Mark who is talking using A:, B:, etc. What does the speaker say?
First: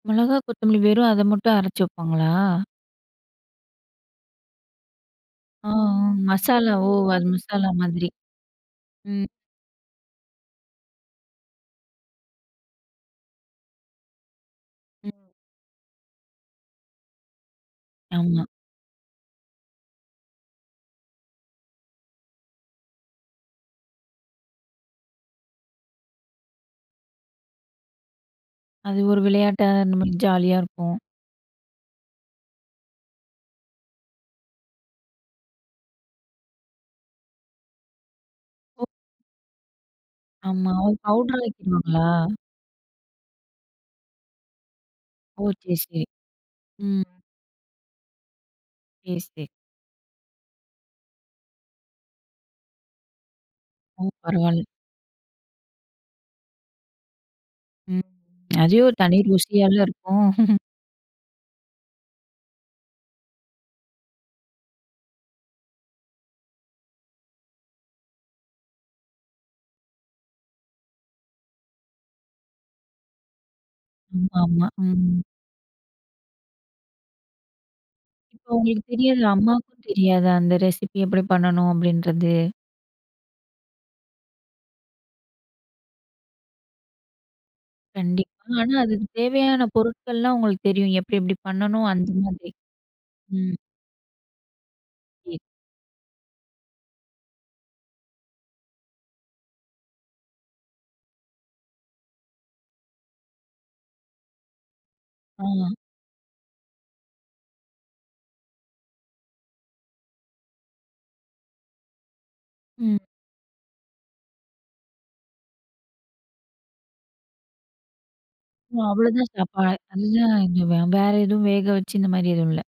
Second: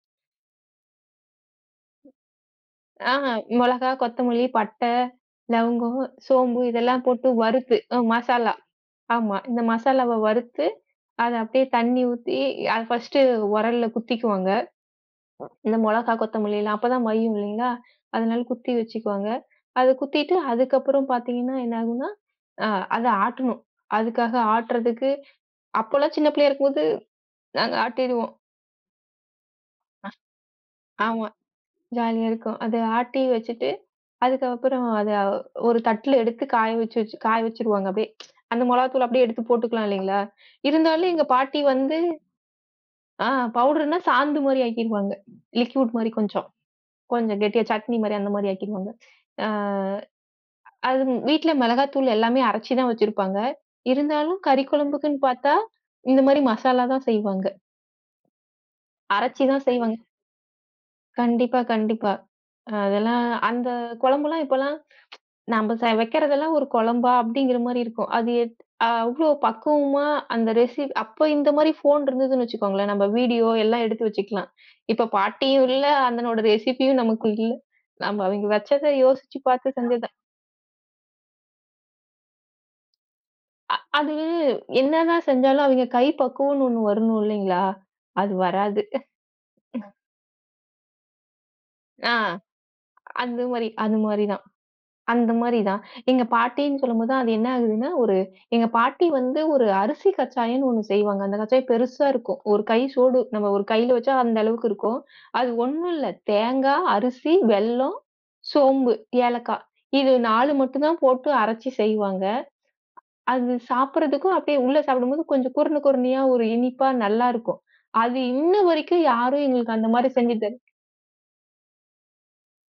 A: மொளகா, கொத்தமல்லி வெறும் அத மட்டும் அரைச்சு வைப்பாங்களா?
B: ஆஹ, மொளகா, கொத்தமல்லி, பட்ட,
A: ஆஹ்
B: லவங்கம்,
A: உ
B: சோம்பு
A: மசாலா, ஓ!
B: இதெல்லாம்
A: அது
B: போட்டு
A: மசாலா
B: வறுத்து, அ
A: மாதிரி.
B: மசாலா,
A: ம்.
B: ஆமா, இந்த மசாலாவ வறுத்து, அத அப்டியே தண்ணீ ஊத்தி, அத ஃபஸ்ட்டு உரல்ல குத்திக்குவாங்க.
A: ம்.
B: இந்த மொளகா, கொத்தமல்லி எல்லாம் அப்பதான் மய்யும் இல்லைங்களா, அதனால
A: ஆமா.
B: குத்தி வச்சுக்குவாங்க. அத குத்திட்டு, அதுக்கப்புறம் பாத்தீங்கன்னா, என்னா ஆகும்ன்னா அ, அத ஆட்டணும். அதுக்காக ஆட்டுறதுக்கு, அப்பல்லாம் சின்னப் பிள்ளையா இருக்கும்போது, நாங்க ஆட்டிடுவோம்.
A: அது ஒரு விளையாட்டா
B: அ
A: நம்மளுக்கு ஜாலியா இருக்கும்.
B: ஆமா. ஜாலியா இருக்கும். அத ஆட்டி வச்சிட்டு, அதுக்கப்புறம் அத ஒரு தட்ல எடுத்து காய வச்சி வச்சி காய வச்சிருவாங்க அப்டியே. அந்த
A: ஒ!
B: மொளகாய்த்தூள்ல அப்டியே எடுத்துப் போட்டுக்கலாம் இல்லைங்களா,
A: ஆமா. ஓ,
B: இருந்தாலும் எங்க
A: பவுடர்
B: பாட்டி வந்து
A: ஆக்கிருவாங்களா?
B: ஆஹ் பவுடர்ன்னா, சாந்து மாரி ஆக்கிருவாங்க.
A: ஓ! சரி,
B: லிக்குட்
A: சரி.
B: மாரி கொஞ்சம்.
A: ம்.
B: கொஞ்சம் கெட்டியா சட்னி மாரி அந்த மாரி ஆக்கிருவாங்க.
A: சரி, சரி.
B: அ அது ம் வீட்டுல மொளகாத்தூளு எல்லாமே அரைச்சுதான் வச்சிருப்பாங்க.
A: ஓ!
B: இருந்தாலும்
A: பரவால்ல.
B: கறி குழம்புக்குன்னு பாத்தா, இந்த மாரி மசாலா தான் செய்வாங்க.
A: ம். அதே ஒரு தனி
B: அரைச்சுதான்
A: ருசியால
B: செய்வாங்க.
A: இருக்கும்.
B: கண்டிப்பா, கண்டிப்பா. அதெல்லாம், அந்த கொழம்பெல்லாம் இப்பல்லாம் நம்ப ச வைக்கிறது எல்லாம் ஒரு கொழம்பா? அப்டிங்கிற மாரி இருக்கும். அது எத் அவ்வளோ பக்குவமா அந்த ரெஸி அப்ப இந்த மாரி ஃபோன் இருந்ததுன்னு வச்சுக்கோங்களேன், நம்ப வீடியோ எல்லாம் எடுத்து
A: ம்,
B: வச்சுக்கலாம்.
A: ஆமா,
B: இப்ப
A: ம்.
B: பாட்டியும் இல்ல, அந்தனோட ரெசிப்பியும் நமக்கு இல்ல. நம்ப அவய்ங்க
A: இப்ப
B: வச்சத
A: உங்களுக்குத் தெரியறது,
B: யோசிச்சு
A: அம்மாக்கு
B: பாத்துச் செஞ்சது தான்.
A: தெரியாதா? அந்த ரெசிபி எப்படி பண்ணனும் அப்படின்றது?
B: அ அது என்னதான் செஞ்சாலும், அவய்ங்க கைப்பக்குவம்ன்னு ஒண்ணு வரணும் இல்லைங்களா,
A: கண்டிப்பா.
B: அது
A: ஆனா
B: வராது.
A: அதுக்கு தேவையான பொருட்கள்லாம் உங்களுக்குத் தெரியும். எப்டி எப்டி பண்ணனும், அந்த
B: ஆ
A: மாதிரி.
B: அந்த
A: ம்.
B: மாரி, அது மாரிதான். அந்த
A: [unintelligible]
B: மாரிதான். எங்க பாட்டின்னு சொல்லும்போது தான், அது என்ன ஆகுதுன்னா ஒரு எங்க பாட்டி வந்து ஒரு அரிசி கச்சாயன்னு ஒண்ணு செய்வாங்க. அந்தக் கச்சாயம் பெருசா இருக்கும். ஒரு கை சோடு, நம்ம ஒரு கையில வச்சா அந்த அளவுக்கு இருக்கும். அது
A: ஆ.
B: ஒண்ணும் இல்ல. தேங்கா, அரிசி, வெல்லம், சோம்பு, ஏலக்காய் இது 4 மட்டும் தான் போட்டு அரைச்சு செய்வாங்க.
A: ம்.
B: அது சாப்பிடறதுக்கும் அப்டியே, உள்ள சாப்பிடும்போது கொஞ்சம் குறுண, குறுணயா, ஒரு இனிப்பா நல்லா இருக்கும். அது இன்ன
A: ஒ!
B: வரைக்கும்
A: அவ்வளதான்
B: யாரும்
A: சாப்பாடா?
B: எங்களுக்கு அந்த மாரி
A: அதுதான்.
B: செஞ்சி
A: இங்க
B: தரக்
A: வ வேற எதுவும் வேகவச்சி, இந்த மாரி எதுவும் இல்ல?